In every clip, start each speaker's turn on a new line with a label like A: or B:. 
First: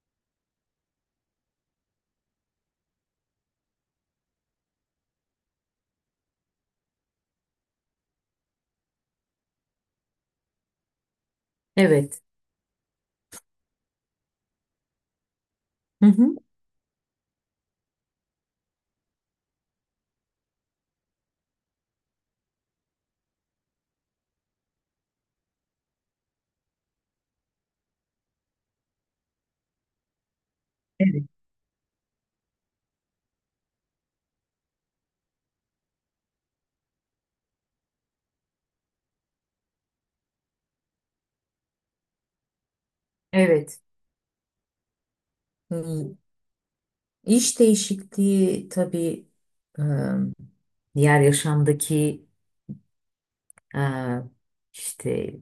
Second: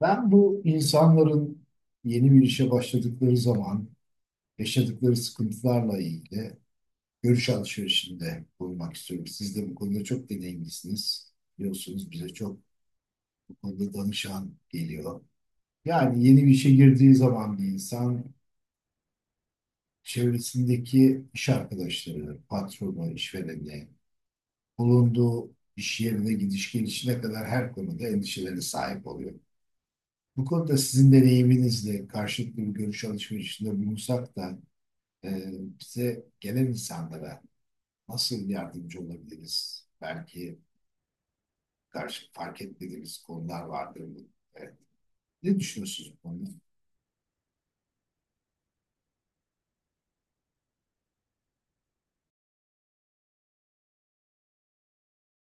A: Ben bu insanların yeni bir işe başladıkları zaman yaşadıkları sıkıntılarla ilgili görüş alışverişinde bulunmak istiyorum. Siz de bu konuda çok deneyimlisiniz. Biliyorsunuz
B: Evet.
A: bize çok bu konuda danışan geliyor.
B: Hı
A: Yani
B: hı.
A: yeni bir işe girdiği zaman bir insan çevresindeki iş arkadaşları, patronu, işvereni, bulunduğu iş yerine gidiş gelişine kadar her konuda endişelere sahip oluyor. Bu konuda sizin
B: Evet.
A: deneyiminizle karşılıklı bir görüş alışverişinde bulunsak da e, bize gelen insanlara nasıl yardımcı olabiliriz? Belki karşı fark etmediğimiz konular
B: Evet.
A: vardır. E, Ne düşünüyorsunuz
B: Hmm,
A: bu konuda?
B: İş değişikliği tabii e, diğer yaşamdaki e, işte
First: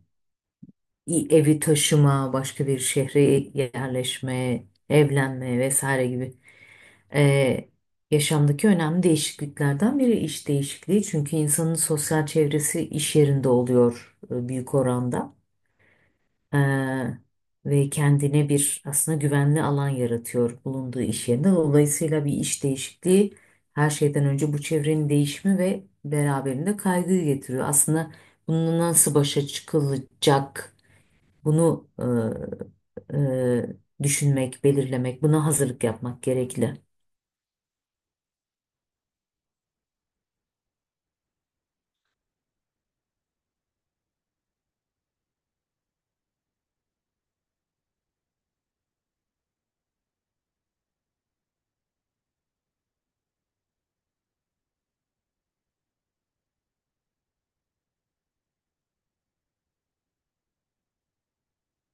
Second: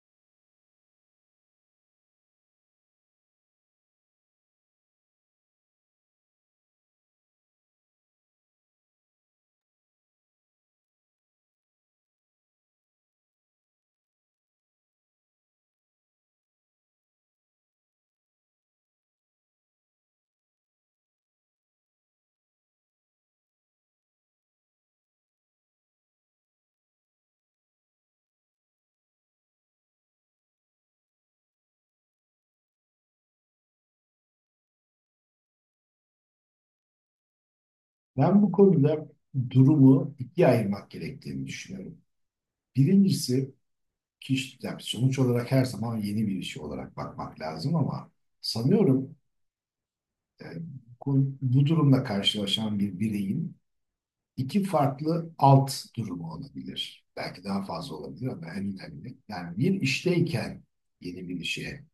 B: evi taşıma, başka bir şehre yerleşme, evlenme vesaire gibi e, yaşamdaki önemli değişikliklerden biri iş değişikliği. Çünkü insanın sosyal çevresi iş yerinde oluyor büyük oranda. Ee, ve kendine bir aslında güvenli alan yaratıyor bulunduğu iş yerinde. Dolayısıyla bir iş değişikliği her şeyden önce bu çevrenin değişimi ve beraberinde kaygıyı getiriyor. Aslında bununla nasıl başa çıkılacak bunu düşünmek, belirlemek, buna hazırlık yapmak gerekli.
A: Ben bu konuda durumu ikiye ayırmak gerektiğini düşünüyorum. Birincisi kişi, yani sonuç olarak her zaman yeni bir iş olarak bakmak lazım ama sanıyorum e, bu durumla karşılaşan bir bireyin iki farklı alt durumu olabilir. Belki daha fazla olabilir ama en önemli. Yani bir işteyken yeni bir işe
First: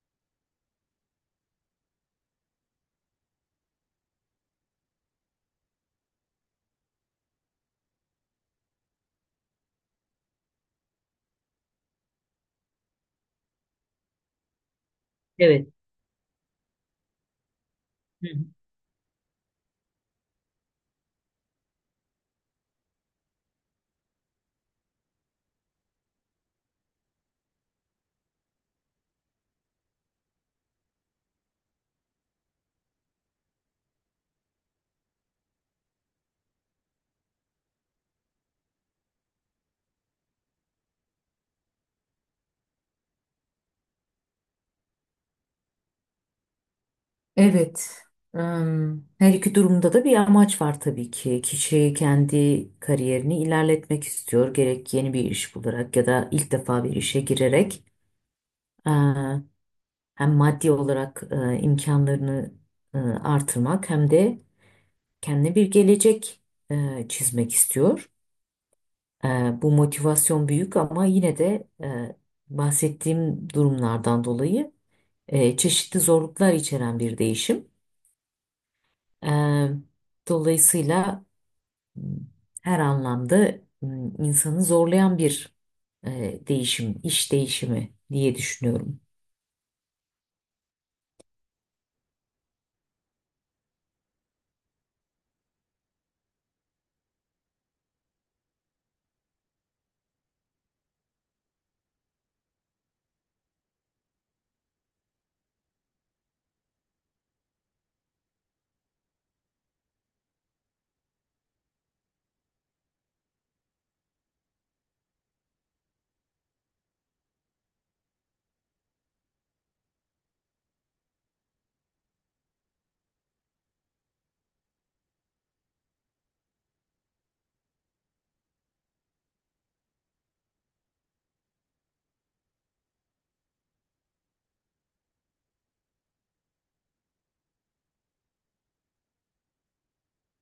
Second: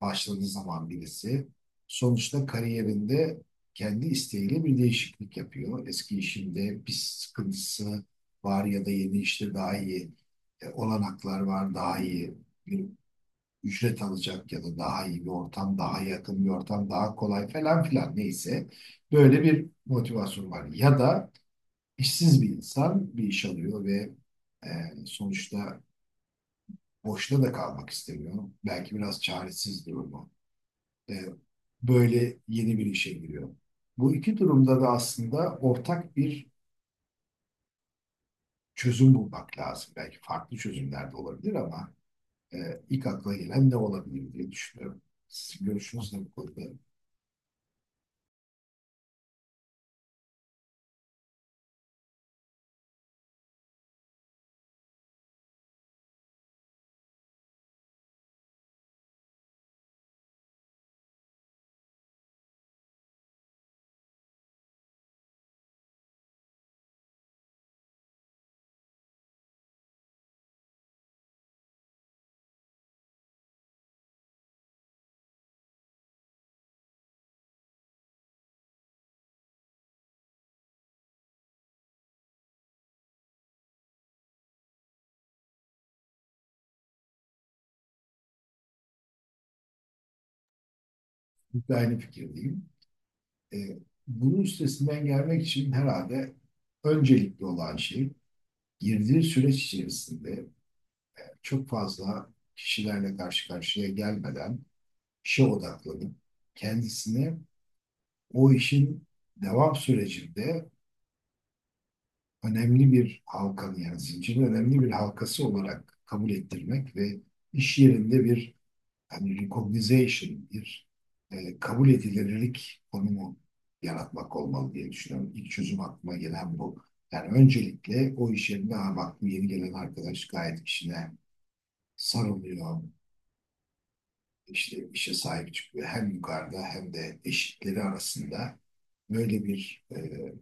A: başladığı zaman birisi sonuçta kariyerinde kendi isteğiyle bir değişiklik yapıyor. Eski işinde bir sıkıntısı var ya da yeni işte daha iyi olanaklar var, daha iyi bir ücret alacak ya da daha iyi bir
B: Evet.
A: ortam, daha yakın bir ortam, daha kolay falan filan
B: Hı.
A: neyse böyle bir motivasyon var. Ya da İşsiz bir insan bir iş alıyor ve e, sonuçta boşta da kalmak istemiyor. Belki biraz çaresiz durumu. E, Böyle yeni bir işe giriyor. Bu iki durumda da aslında ortak bir çözüm bulmak lazım. Belki farklı çözümler de olabilir ama e, ilk akla gelen ne olabilir diye düşünüyorum. Sizin görüşünüzle bu konuda
B: Evet. Her iki durumda da bir amaç var tabii ki. Kişi kendi kariyerini ilerletmek istiyor. Gerek yeni bir iş bularak ya da ilk defa bir işe girerek e, hem maddi olarak imkanlarını artırmak hem de kendine bir gelecek çizmek istiyor. E, Bu motivasyon büyük ama yine de bahsettiğim durumlardan dolayı çeşitli zorluklar içeren bir değişim. E, Dolayısıyla her anlamda insanı zorlayan bir değişim, iş değişimi diye düşünüyorum.
A: bir aynı fikirdeyim. E, Bunun üstesinden gelmek için herhalde öncelikli olan şey girdiği süreç içerisinde çok fazla kişilerle karşı karşıya gelmeden işe odaklanıp kendisini o işin devam sürecinde önemli bir halkanı yani zincirin önemli bir halkası olarak kabul ettirmek ve iş yerinde bir hani recognition, bir kabul edilirlik konumu yaratmak olmalı diye düşünüyorum. İlk çözüm aklıma gelen bu. Yani öncelikle o iş yerinde "Aa bak bu yeni gelen arkadaş gayet işine sarılıyor, işte işe sahip çıkıyor. Hem yukarıda hem de eşitleri arasında böyle bir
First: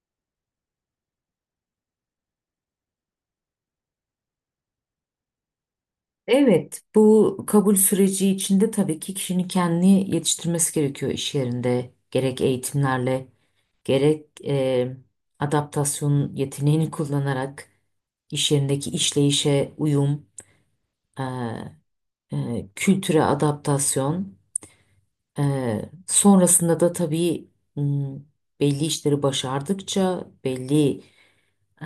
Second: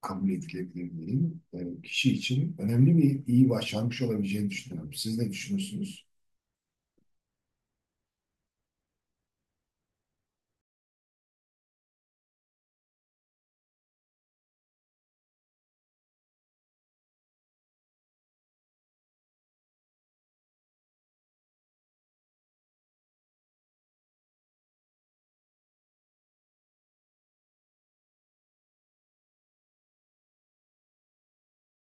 A: kabul edilebilirliğin kişi için önemli bir iyi başarmış olabileceğini düşünüyorum. Siz ne düşünüyorsunuz?
B: Evet, bu kabul süreci içinde tabii ki kişinin kendini yetiştirmesi gerekiyor iş yerinde. Gerek eğitimlerle, gerek adaptasyon yeteneğini kullanarak iş yerindeki işleyişe uyum, e, kültüre adaptasyon. Sonrasında da tabii m, belli işleri başardıkça, belli e,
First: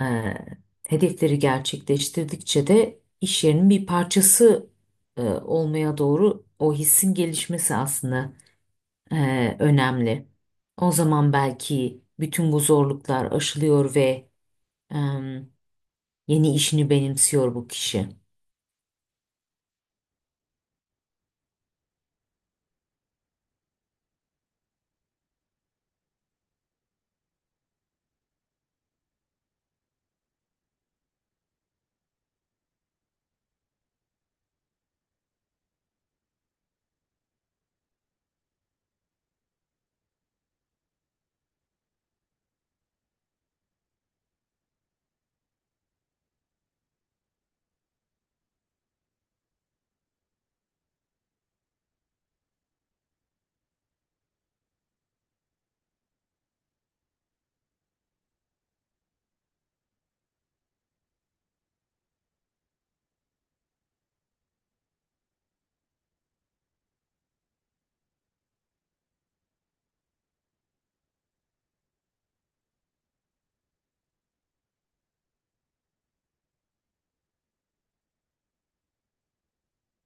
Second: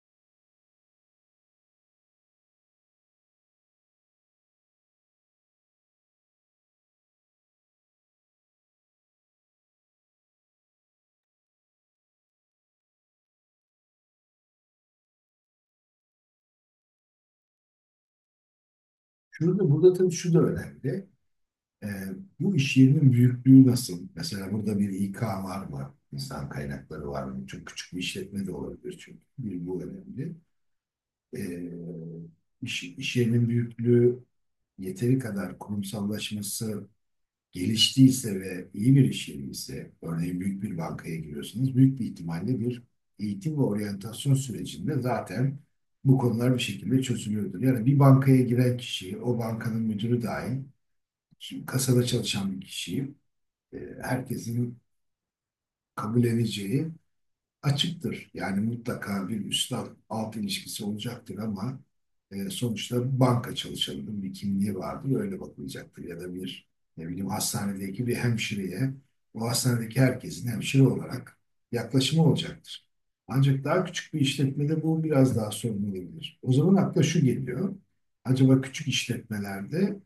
B: hedefleri gerçekleştirdikçe de iş yerinin bir parçası olmaya doğru o hissin gelişmesi aslında önemli. O zaman belki bütün bu zorluklar aşılıyor ve e, yeni işini benimsiyor bu kişi.
A: Şurada burada tabii şu da önemli. E, Bu iş yerinin büyüklüğü nasıl? Mesela burada bir İK var mı? İnsan kaynakları var mı? Çok küçük bir işletme de olabilir çünkü. Bir bu önemli. E, iş, iş yerinin büyüklüğü yeteri kadar kurumsallaşması geliştiyse ve iyi bir iş yeri ise, örneğin büyük bir bankaya giriyorsanız, büyük bir ihtimalle bir eğitim ve oryantasyon sürecinde zaten bu konular bir şekilde çözülüyordur. Yani bir bankaya giren kişi, o bankanın müdürü dahil, şimdi kasada çalışan bir kişi, e, herkesin kabul edeceği açıktır. Yani mutlaka bir üstad-alt ilişkisi olacaktır ama sonuçta banka çalışanının bir kimliği vardır, öyle bakılacaktır. Ya da bir ne bileyim hastanedeki bir hemşireye, o hastanedeki herkesin hemşire olarak yaklaşımı olacaktır. Ancak daha küçük bir işletmede bu biraz daha sorun olabilir. O zaman akla şu geliyor. Acaba küçük işletmelerde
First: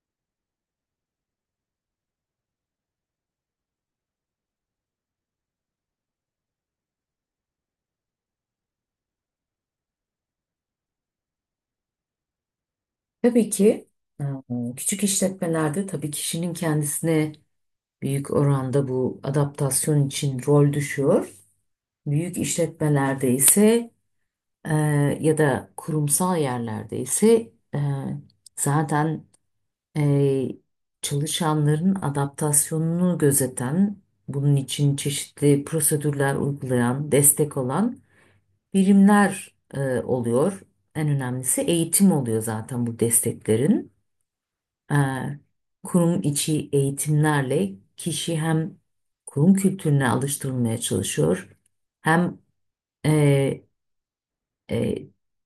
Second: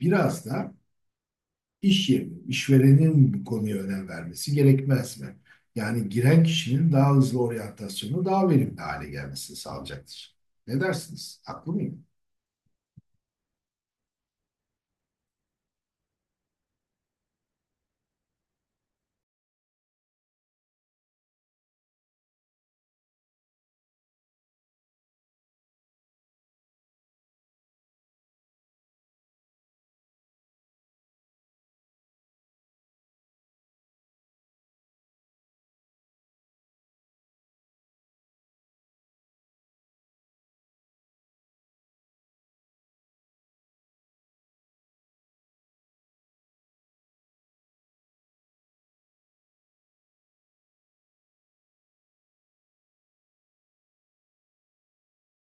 A: biraz da İş yeri, işverenin bu konuya önem vermesi gerekmez mi? Yani giren kişinin daha hızlı oryantasyonu daha verimli hale gelmesini sağlayacaktır. Ne dersiniz? Haklı mıyım?
B: Tabii ki, e, küçük işletmelerde tabii kişinin kendisine büyük oranda bu adaptasyon için rol düşüyor. Büyük işletmelerde ise e, ya da kurumsal yerlerde ise zaten e, çalışanların adaptasyonunu gözeten, bunun için çeşitli prosedürler uygulayan, destek olan birimler oluyor. En önemlisi eğitim oluyor zaten bu desteklerin e, kurum içi eğitimlerle kişi hem kurum kültürüne alıştırılmaya çalışıyor hem e, e,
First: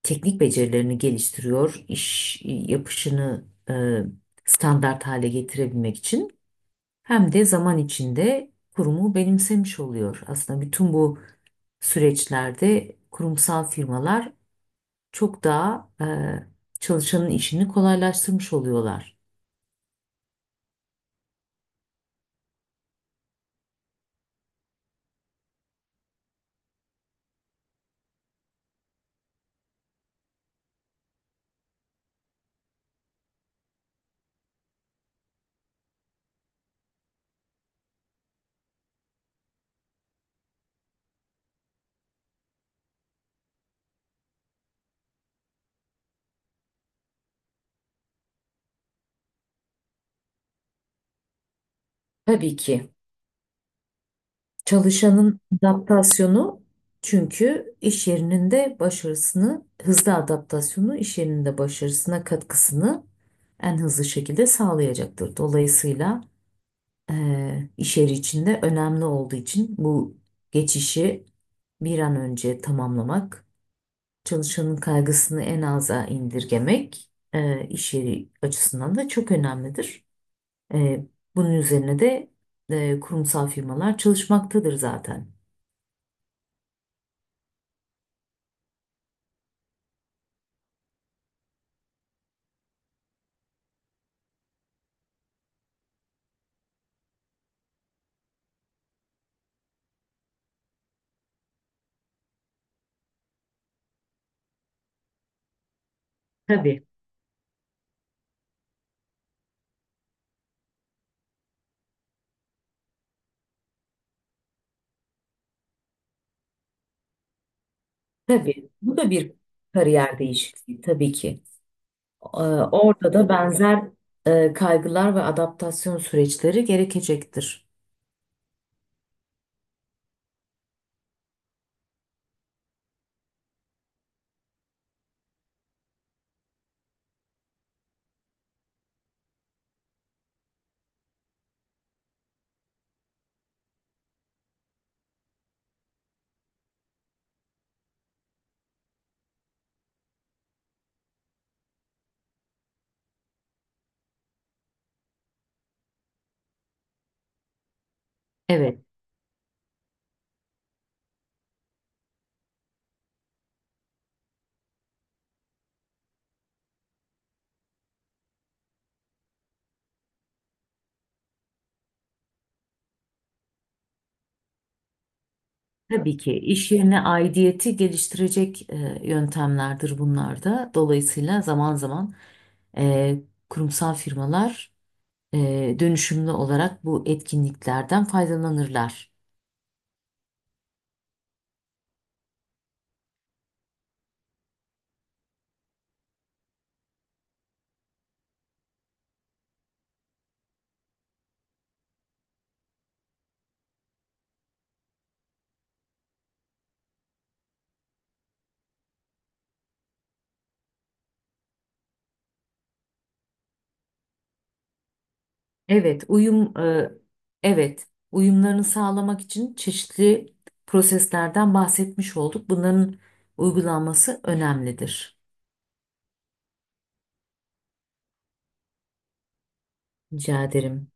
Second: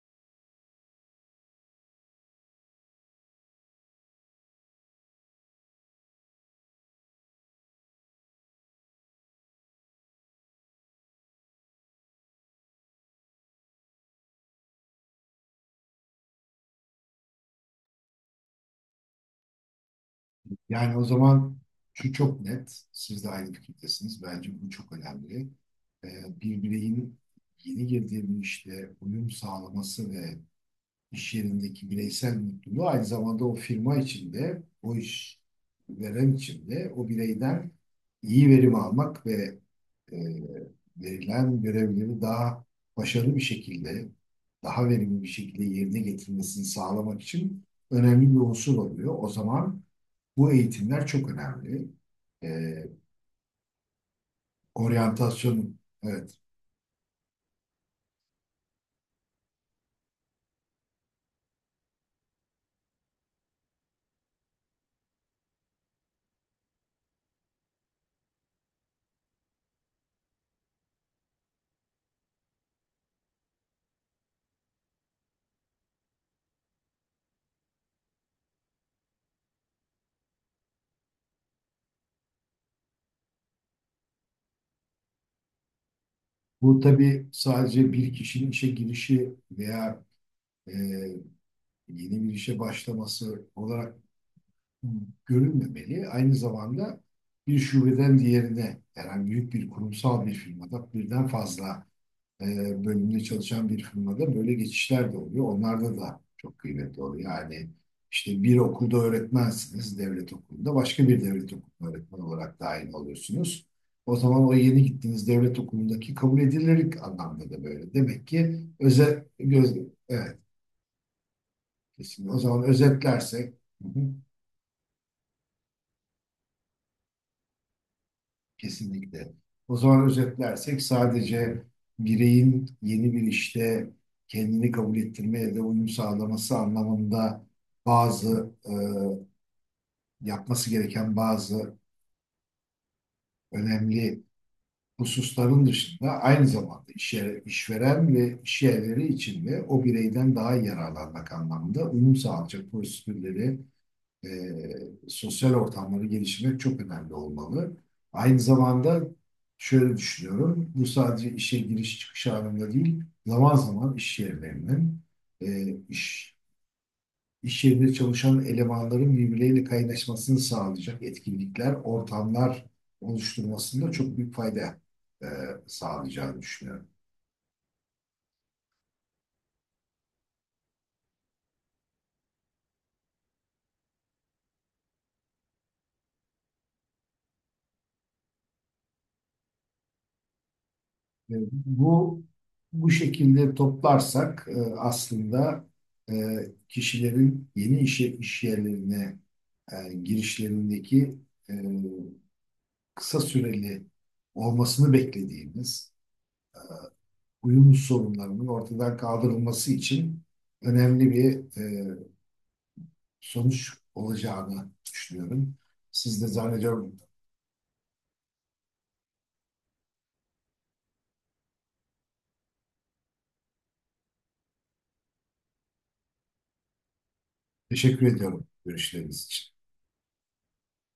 B: teknik becerilerini geliştiriyor, iş yapışını standart hale getirebilmek için hem de zaman içinde kurumu benimsemiş oluyor. Aslında bütün bu süreçlerde kurumsal firmalar çok daha çalışanın işini kolaylaştırmış oluyorlar.
A: Yani o zaman şu çok net, siz de aynı fikirdesiniz. Bence bu çok önemli. Bir bireyin yeni girdiği bir işte uyum sağlaması ve iş yerindeki bireysel mutluluğu aynı zamanda o firma içinde, o iş veren içinde o bireyden iyi verim almak ve e, verilen görevleri daha başarılı bir şekilde, daha verimli bir şekilde yerine getirmesini sağlamak için önemli bir unsur oluyor. O zaman bu eğitimler çok önemli.
B: Tabii
A: E,
B: ki. Çalışanın
A: Oryantasyon, evet.
B: adaptasyonu, çünkü iş yerinin de başarısını, hızlı adaptasyonu iş yerinin de başarısına katkısını en hızlı şekilde sağlayacaktır. Dolayısıyla iş yeri içinde önemli olduğu için bu geçişi bir an önce tamamlamak, çalışanın kaygısını en aza indirgemek iş yeri açısından da çok önemlidir. Eee, bunun üzerine de kurumsal firmalar çalışmaktadır zaten.
A: Bu tabii sadece bir kişinin işe girişi veya e, yeni bir işe başlaması olarak görülmemeli. Aynı zamanda bir şubeden diğerine, yani büyük bir kurumsal bir firmada birden fazla e, bölümünde çalışan bir firmada böyle geçişler de oluyor. Onlarda da çok
B: Tabii.
A: kıymetli oluyor. Yani işte bir okulda öğretmensiniz, devlet okulunda başka bir devlet okulunda öğretmen olarak dahil oluyorsunuz. O zaman o yeni gittiğiniz devlet okulundaki kabul edilirlik anlamda da böyle. Demek ki
B: Tabii bu da
A: özet,
B: bir
A: göz
B: kariyer
A: evet,
B: değişikliği tabii ki.
A: kesinlikle. O
B: Ee,
A: zaman
B: orada da
A: özetlersek
B: benzer
A: hı hı.
B: kaygılar ve adaptasyon süreçleri gerekecektir.
A: Kesinlikle. O zaman özetlersek sadece bireyin yeni bir işte kendini kabul ettirmeye de uyum sağlaması anlamında bazı yapması gereken bazı önemli hususların dışında aynı zamanda iş yeri- işveren ve iş yerleri içinde o bireyden daha yararlanmak anlamında uyum sağlayacak prosedürleri e, sosyal ortamları gelişmek çok önemli olmalı. Aynı
B: Evet,
A: zamanda şöyle düşünüyorum, bu sadece işe giriş çıkış anında değil, zaman zaman iş yerlerinin, e, iş, iş yerinde çalışan elemanların birbirleriyle kaynaşmasını sağlayacak etkinlikler, ortamlar oluşturmasında çok büyük fayda e,
B: tabii ki
A: sağlayacağını
B: iş
A: düşünüyorum.
B: yerine aidiyeti geliştirecek yöntemlerdir bunlar da. Dolayısıyla zaman zaman e, kurumsal firmalar e, dönüşümlü olarak bu etkinliklerden faydalanırlar.
A: E, Bu bu şekilde toplarsak aslında e, kişilerin yeni iş yerlerine girişlerindeki e, kısa süreli olmasını beklediğimiz uyum sorunlarının ortadan kaldırılması için önemli bir sonuç olacağını düşünüyorum.
B: Evet,
A: Siz de zannediyorum.
B: evet, uyumlarını sağlamak için çeşitli proseslerden bahsetmiş olduk. Bunların uygulanması önemlidir.
A: Teşekkür ediyorum görüşleriniz için.
B: Rica ederim.